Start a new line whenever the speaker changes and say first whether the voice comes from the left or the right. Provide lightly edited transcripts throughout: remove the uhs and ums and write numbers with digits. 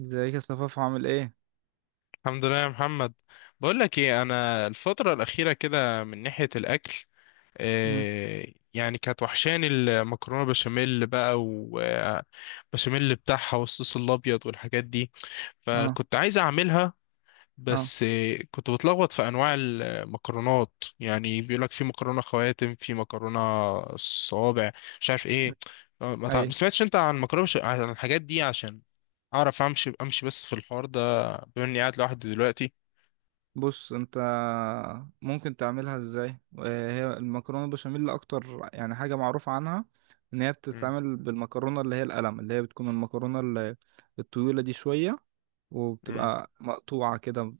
right: ازيك يا صفاف، عامل ايه؟
left: الحمد لله يا محمد. بقول لك ايه، انا الفتره الاخيره كده من ناحيه الاكل
right: امم.
left: آه، يعني كانت وحشاني المكرونه بشاميل بقى وبشاميل بتاعها والصوص الابيض والحاجات دي،
right: اه.
left: فكنت عايز اعملها.
right: اه.
left: بس كنت بتلخبط في انواع المكرونات. يعني بيقول لك في مكرونه خواتم، في مكرونه صوابع، مش عارف ايه.
right: اي.
left: ما سمعتش انت عن عن الحاجات دي عشان اعرف امشي بس في الحوار ده، بما اني قاعد لوحدي دلوقتي.
right: بص انت، ممكن تعملها ازاي وهي المكرونه البشاميل اللي اكتر يعني حاجه معروفه عنها ان هي
left: مم.
right: بتتعمل بالمكرونه اللي هي القلم اللي هي بتكون المكرونه الطويله دي شويه
left: مم.
right: وبتبقى مقطوعه كده.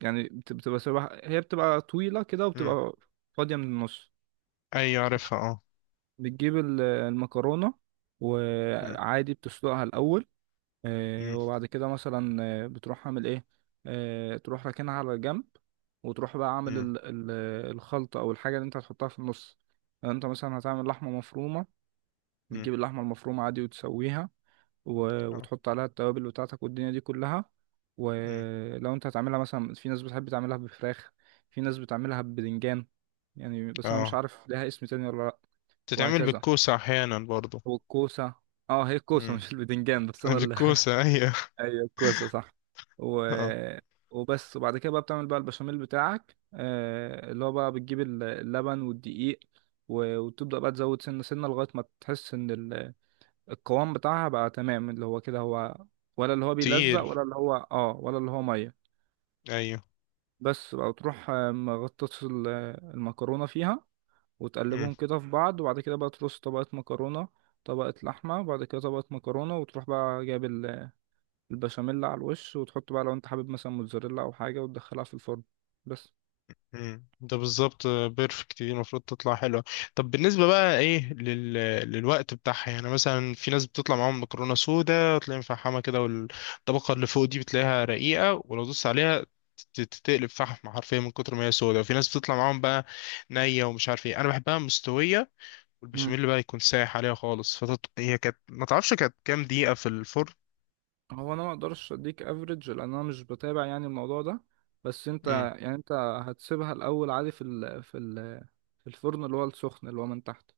right: يعني بتبقى شبه، هي بتبقى طويله كده
left: مم.
right: وبتبقى فاضيه من النص.
left: ايوه، عارفها، اه.
right: بتجيب المكرونه
left: مم.
right: وعادي بتسلقها الاول.
left: مم.
right: وبعد كده مثلا بتروح عامل ايه. تروح راكنها على الجنب وتروح بقى عامل
left: مم.
right: الخلطة او الحاجة اللي انت هتحطها في النص. يعني انت مثلا هتعمل لحمة مفرومة،
left: مم.
right: بتجيب اللحمة المفرومة عادي وتسويها.
left: اه.
right: وتحط عليها التوابل بتاعتك والدنيا دي كلها.
left: مم.
right: ولو انت هتعملها مثلا، في ناس بتحب تعملها بفراخ، في ناس بتعملها ببدنجان. يعني بس انا مش
left: اه،
right: عارف لها اسم تاني ولا لا.
left: تتعمل
right: وهكذا
left: بالكوسة احيانا برضو.
right: والكوسة. اه، هي الكوسة
left: مم.
right: مش البدنجان، بس انا.
left: بالكوسة، ايوه.
right: ايوه الكوسه صح و...
left: اه.
right: وبس. وبعد كده بقى بتعمل بقى البشاميل بتاعك، اللي هو بقى بتجيب اللبن والدقيق. وتبدأ بقى تزود سنة سنة لغاية ما تحس ان القوام بتاعها بقى تمام، اللي هو كده هو، ولا اللي هو بيلزق،
left: تقيل،
right: ولا اللي هو ولا اللي هو مية.
left: ايوه.
right: بس بقى تروح مغطس المكرونة فيها، وتقلبهم كده في بعض. وبعد كده بقى ترص طبقة مكرونة، طبقة لحمة، وبعد كده طبقة مكرونة. وتروح بقى جايب البشاميل على الوش، وتحط بقى لو انت حابب مثلا موتزاريلا او حاجه، وتدخلها في الفرن بس.
left: ده بالظبط بيرفكت، دي المفروض تطلع حلوة. طب بالنسبة بقى ايه لل... للوقت بتاعها، يعني مثلا في ناس بتطلع معاهم مكرونة سودا، تلاقي مفحمة كده، والطبقة اللي فوق دي بتلاقيها رقيقة، ولو دوست عليها تتقلب فحم حرفيا من كتر ما هي سودا. وفي ناس بتطلع معاهم بقى نية ومش عارف ايه. انا بحبها مستوية،
right: مم.
left: والبشاميل بقى يكون سايح عليها خالص. فتط... هي كانت، ما تعرفش كانت كام دقيقة في الفرن؟
right: هو انا ما اقدرش اديك افريج لان انا مش بتابع يعني الموضوع ده. بس انت،
left: امم.
right: يعني انت، هتسيبها الاول عادي في الفرن اللي هو السخن اللي هو من تحت.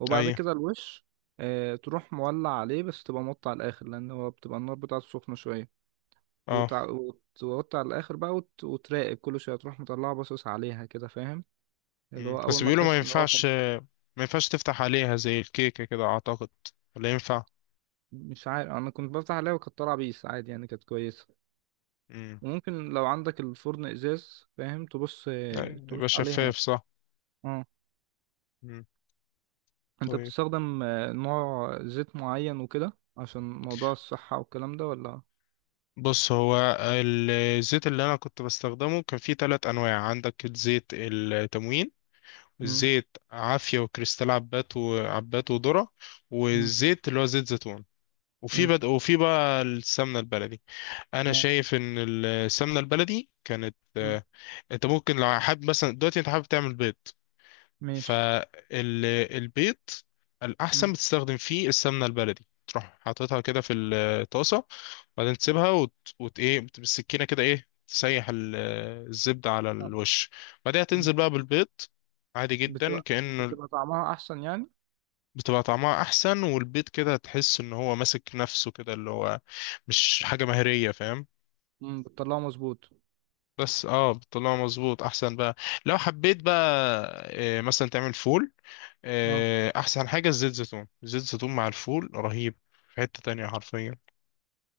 right: وبعد
left: ايوه.
right: كده الوش. اه، تروح مولع عليه، بس تبقى موطي على الاخر لان هو بتبقى النار بتاعته سخنه شويه.
left: اه.
right: وتوطي على الاخر بقى، وتراقب كل شويه، تروح مطلعه باصص عليها كده، فاهم. اللي هو اول
left: بس
right: ما
left: بيقولوا ما
right: تحس ان هو.
left: ينفعش، ما ينفعش تفتح عليها زي الكيكة كده أعتقد، ولا ينفع؟
right: مش عارف، انا كنت بفتح عليها وكانت طالعه بيس عادي، يعني كانت كويسه.
left: مم.
right: وممكن لو عندك الفرن ازاز فاهم تبص،
left: لا، يبقى
right: تبص عليها
left: شفاف،
right: يعني.
left: صح؟
right: اه.
left: مم.
right: انت
left: طيب،
right: بتستخدم نوع زيت معين وكده عشان موضوع الصحه والكلام ده، ولا...
left: بص هو الزيت اللي أنا كنت بستخدمه كان فيه تلات أنواع. عندك الزيت التموين،
right: امم.
left: الزيت عافية وكريستال، عبات وعبات وذرة.
right: امم.
left: والزيت اللي هو زيت زيتون،
right: امم.
left: وفي بقى السمنة البلدي. أنا
right: اه.
left: شايف إن السمنة البلدي كانت
right: مم.
left: أنت ممكن لو حابب مثلا دلوقتي أنت حابب تعمل بيض،
right: ماشي.
left: فالبيض
right: امم.
left: الأحسن بتستخدم فيه السمنة البلدي. تروح حاططها كده في الطاسة، وبعدين تسيبها إيه، بالسكينة كده، إيه، تسيح الزبدة على
right: اه.
left: الوش. بعدها
right: مم.
left: تنزل بقى بالبيض عادي جدا،
right: بتبقى
left: كأنه
right: بتبقى طعمها احسن يعني.
left: بتبقى طعمها أحسن. والبيض كده تحس إن هو ماسك نفسه كده، اللي هو مش حاجة مهرية، فاهم؟
right: امم، بتطلعه مظبوط.
left: بس اه، بتطلعه مظبوط أحسن بقى. لو حبيت بقى إيه مثلا تعمل فول،
right: اه،
left: احسن حاجه الزيت زيتون، زيت زيتون مع الفول رهيب في حته تانية حرفيا.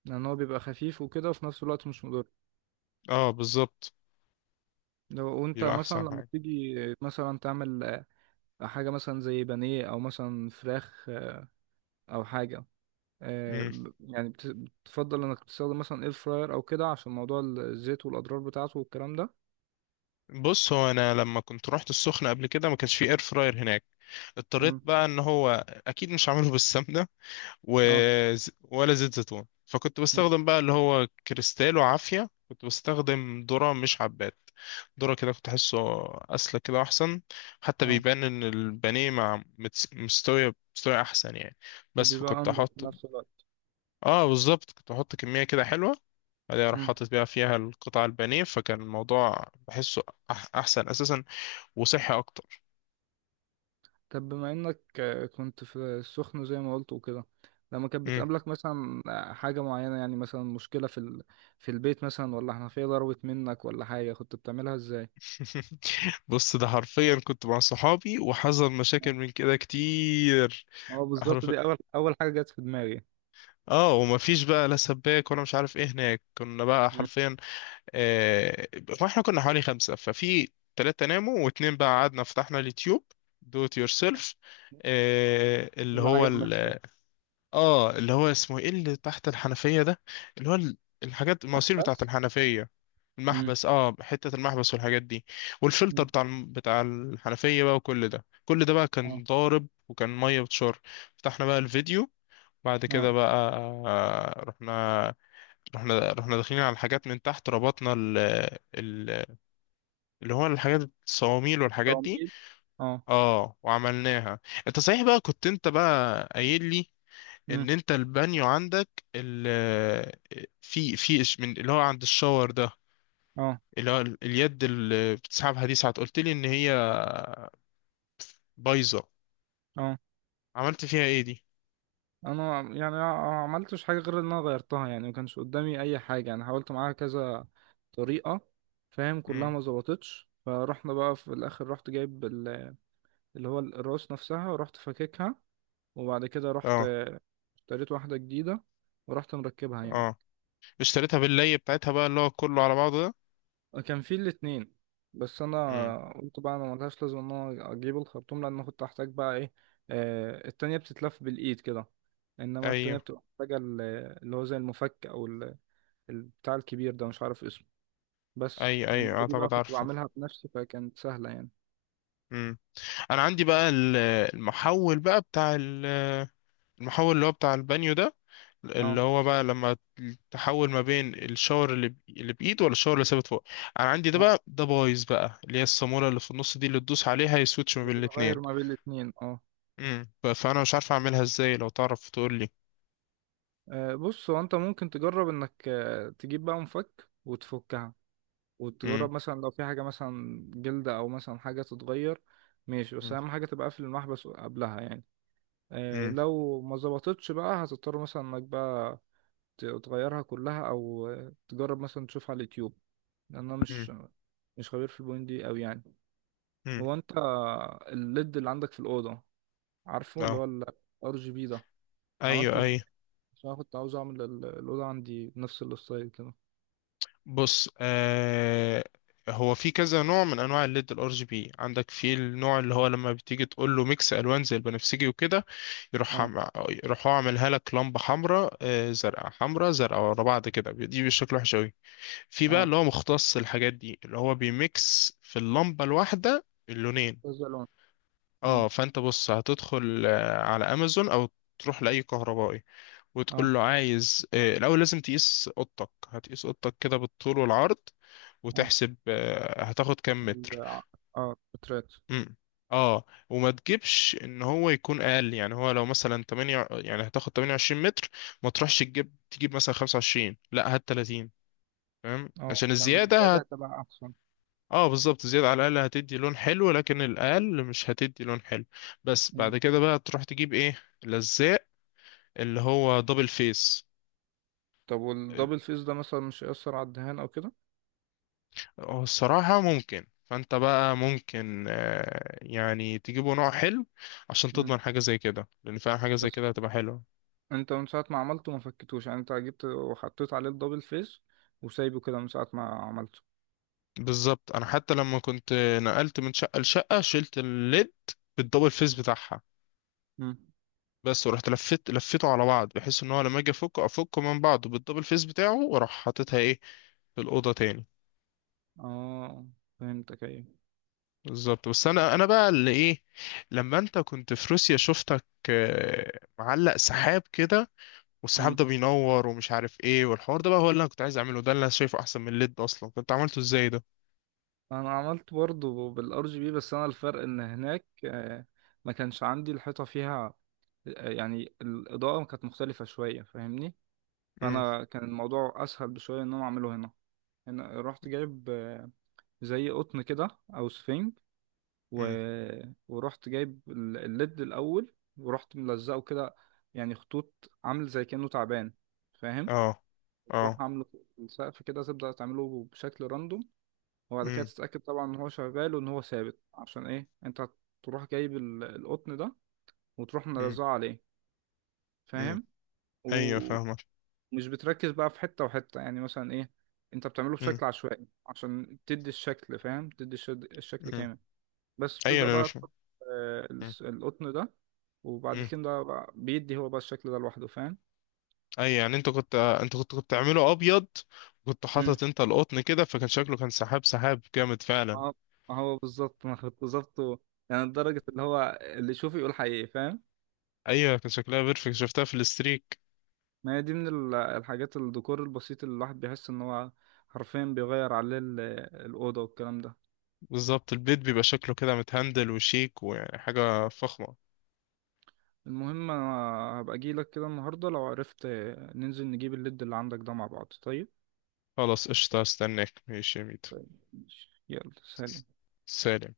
right: لان هو بيبقى خفيف وكده وفي نفس الوقت مش مضر.
left: اه بالظبط،
right: لو وانت
left: يبقى
right: مثلا
left: احسن
right: لما
left: حاجه.
right: بتيجي مثلا تعمل حاجة مثلا زي بانيه أو مثلا فراخ، أو حاجة،
left: مم.
right: يعني بتفضل إنك تستخدم مثلا إير فراير أو كده عشان موضوع الزيت والأضرار بتاعته والكلام ده.
left: بص هو انا لما كنت رحت السخنه قبل كده، ما كانش فيه اير فراير هناك. اضطريت
right: مم.
left: بقى ان هو اكيد مش عامله بالسمنه و...
right: اه.
left: ولا زيت زيتون، فكنت
right: مم.
left: بستخدم بقى اللي هو كريستالو عافية. كنت بستخدم ذرة، مش حبات، ذرة، كده كنت أحسه أسلك كده أحسن. حتى
right: اه.
left: بيبان إن البانيه مع مستوية أحسن يعني. بس
right: وبيبقى
left: فكنت
right: أنضف في
left: أحط،
right: نفس الوقت.
left: آه بالظبط، كنت أحط كمية كده حلوة، بعدين أروح
right: مم.
left: حاطط بقى فيها القطع البانيه. فكان الموضوع بحسه أحسن أساسا، وصحي أكتر.
right: طب بما إنك كنت في السخن زي ما قلت وكده، لما كانت
left: مم.
right: بتقابلك مثلا حاجة معينة، يعني مثلا مشكلة في البيت مثلا، ولا حنفية ضربت منك، ولا حاجة، كنت بتعملها إزاي؟
left: بص ده حرفيا كنت مع صحابي وحصل
right: مم.
left: مشاكل من كده كتير.
right: اه بالظبط،
left: حرف،
right: دي أول أول حاجة جت في دماغي.
left: اه، ومفيش بقى لا سباك ولا مش عارف ايه هناك، كنا بقى
right: مم.
left: حرفيا آه... واحنا كنا حوالي خمسة، ففي تلاتة ناموا واتنين بقى قعدنا، فتحنا اليوتيوب، دو ات يور سيلف. اللي
right: اللي
left: هو
right: عجب نفسك.
left: ال... اه، اللي هو اسمه ايه، اللي تحت الحنفية ده، اللي هو الحاجات المواسير بتاعت
right: محبس.
left: الحنفية،
right: امم.
left: المحبس، اه، حتة المحبس والحاجات دي. والفلتر
right: أمم.
left: بتاع الحنفية بقى، وكل ده كل ده بقى
right: اه.
left: كان ضارب وكان مية بتشر. فتحنا بقى الفيديو، بعد
right: اه.
left: كده بقى آه، رحنا رحنا داخلين على الحاجات من تحت، ربطنا ال... اللي هو الحاجات، الصواميل والحاجات دي،
right: تعميد. اه.
left: اه، وعملناها. انت صحيح بقى، كنت انت بقى قايل لي
right: مم.
left: ان انت البانيو عندك ال... في من اللي هو عند الشاور ده،
right: اه.
left: اللي هو اليد اللي بتسحبها دي، ساعات قلت لي ان هي بايظه،
right: اه.
left: عملت فيها ايه دي؟
right: انا يعني ما عملتش حاجه غير ان انا غيرتها، يعني ما كانش قدامي اي حاجه، انا حاولت معاها كذا طريقه، فاهم، كلها
left: امم.
right: ما ظبطتش. فرحنا بقى في الاخر رحت جايب اللي هو الراس نفسها ورحت فككها. وبعد كده رحت
left: اه.
right: اشتريت واحده جديده ورحت مركبها يعني.
left: اه، اشتريتها باللي بتاعتها بقى، اللي هو كله على بعضه ده.
right: كان في الاتنين، بس انا قلت بقى انا ملهاش لازمه ان انا اجيب الخرطوم، لان أنا كنت هحتاج بقى ايه، التانية بتتلف بالايد كده. انما التانية
left: امم.
right: بتبقى محتاجه اللي هو زي المفك او البتاع الكبير ده مش عارف اسمه. بس
left: اي اي،
right: انما دي بقى
left: اعتقد
right: كنت
left: عارفه.
right: بعملها بنفسي فكانت سهله يعني.
left: امم. انا عندي بقى المحول بقى المحول اللي هو بتاع البانيو ده،
right: اه.
left: اللي هو بقى لما تحول ما بين الشاور اللي بايد ولا الشاور اللي ثابت فوق. انا عندي ده
right: اه.
left: بقى، ده بايظ بقى، اللي هي الصامولة اللي في النص دي، اللي تدوس عليها يسويتش ما بين
right: بتغير
left: الاتنين.
right: ما بين الاتنين، اه.
left: امم. فانا مش عارف اعملها ازاي، لو تعرف تقول لي.
right: بص هو، انت ممكن تجرب انك تجيب بقى مفك وتفكها،
left: امم.
right: وتجرب مثلا لو في حاجة مثلا جلدة أو مثلا حاجة تتغير. ماشي، بس أهم حاجة تبقى قافل المحبس قبلها يعني.
left: امم.
right: لو ما ظبطتش بقى هتضطر مثلا إنك بقى تغيرها كلها أو تجرب مثلا تشوفها على اليوتيوب. لأن أنا
left: امم.
right: مش خبير في البوينت دي أوي يعني.
left: امم.
right: هو أنت، الليد اللي عندك في الأوضة، عارفه اللي
left: اه.
right: هو ال RGB ده، عملته
left: ايوه،
right: ازاي؟
left: ايوه.
right: عشان أنا كنت عاوز أعمل الأوضة عندي نفس الستايل كده.
left: بص آه، هو في كذا نوع من انواع الليد الار جي بي. عندك في النوع اللي هو لما بتيجي تقول له ميكس الوان زي البنفسجي وكده، يروح
right: اه.
left: عم- يروح هو عاملها لك لمبه حمراء، آه، زرقاء، حمراء، زرقاء، ورا بعض كده، دي بشكل وحش قوي. في بقى
right: اه
left: اللي هو مختص الحاجات دي، اللي هو بيميكس في اللمبه الواحده اللونين.
right: كذا لون. مم.
left: اه، فانت بص هتدخل على امازون او تروح لاي كهربائي
right: اه.
left: وتقول له عايز، الأول لازم تقيس أوضتك، هتقيس أوضتك كده بالطول والعرض،
right: آه.
left: وتحسب هتاخد كام متر.
right: ال- اه بترات.
left: مم. اه، وما تجيبش ان هو يكون اقل. يعني هو لو مثلا 8، يعني هتاخد 28 متر، ما تروحش تجيب تجيب مثلا 25، لا، هات 30. فاهم؟
right: اه،
left: عشان
right: عشان
left: الزياده
right: الزيادة
left: هت...
right: هتبقى أحسن.
left: اه بالظبط، الزياده على الاقل هتدي لون حلو، لكن الاقل مش هتدي لون حلو. بس
right: مم.
left: بعد كده بقى تروح تجيب ايه، لزاق، اللي هو دبل فيس.
right: طب والدبل فيس ده مثلا مش هيأثر على الدهان أو كده؟
left: هو الصراحة ممكن، فانت بقى ممكن يعني تجيبوا نوع حلو عشان
right: مم.
left: تضمن حاجة زي كده، لان فعلا حاجة زي
right: بس
left: كده هتبقى حلوة.
right: أنت من ساعة ما عملته ما فكتوش يعني، أنت جبت وحطيت عليه الدبل فيس وسايبه كده من ساعة ما عملته.
left: بالظبط، انا حتى لما كنت نقلت من شقة لشقة، شلت الليد بالدبل فيس بتاعها.
right: مم.
left: بس ورحت لفيت لفيته على بعض، بحيث ان هو لما اجي افكه افكه من بعضه بالدبل فيس بتاعه، واروح حاططها ايه في الأوضة تاني.
right: اه فهمتك أيوه.
left: بالظبط. بس انا، انا بقى اللي ايه، لما انت كنت في روسيا شفتك معلق سحاب كده، والسحاب
right: مم.
left: ده بينور ومش عارف ايه والحوار ده بقى، هو اللي انا كنت عايز اعمله، ده اللي انا شايفه احسن من الليد اصلا. كنت عملته ازاي ده؟
right: أنا عملت برضه بالار جي بي، بس أنا الفرق إن هناك ما كانش عندي الحيطة فيها. يعني الإضاءة كانت مختلفة شوية فاهمني.
left: امم.
right: فأنا كان الموضوع أسهل بشوية إن أنا أعمله هنا. انا رحت جايب زي قطن كده او سفنج و...
left: امم.
right: ورحت جايب الليد الاول ورحت ملزقه كده، يعني خطوط عامل زي كأنه تعبان، فاهم.
left: اه.
right: تروح
left: اه.
right: عامله في السقف كده، تبدأ تعمله بشكل راندوم. وبعد كده
left: امم.
right: تتأكد طبعا ان هو شغال وان هو ثابت، عشان ايه انت تروح جايب القطن ده وتروح
left: امم.
right: ملزقه عليه،
left: امم.
right: فاهم.
left: ايوه،
right: و...
left: فاهمك.
right: مش بتركز بقى في حتة وحتة يعني، مثلا ايه، انت بتعمله
left: امم.
right: بشكل عشوائي عشان تدي الشكل، فاهم، تدي الشكل
left: امم.
right: كامل. بس
left: ايوه
right: بتبدأ
left: انا
right: بقى
left: فاهم.
right: تحط
left: امم.
right: القطن ده، وبعد
left: امم.
right: كده بقى بيدي هو بقى الشكل ده لوحده، فاهم.
left: ايوه، يعني انت كنت تعمله ابيض، كنت
right: امم.
left: حاطط انت القطن كده، فكان شكله كان سحاب جامد فعلا.
right: ما ما هو بالظبط ما هو بالظبط هو-. يعني لدرجة اللي هو اللي يشوف يقول حقيقي، فاهم.
left: ايوه كان شكلها بيرفكت، شفتها في الاستريك.
right: ما هي دي من الحاجات الديكور البسيط اللي الواحد بيحس ان هو حرفيا بيغير عليه الأوضة والكلام ده.
left: بالظبط، البيت بيبقى شكله كده متهندل وشيك وحاجه فخمه.
right: المهم انا هبقى اجيلك كده النهارده لو عرفت، ننزل نجيب الليد اللي عندك ده مع بعض، طيب.
left: خلاص، قشطه، استناك، ماشي يا ميت.
right: ماشي. يلا سلام.
left: سلام.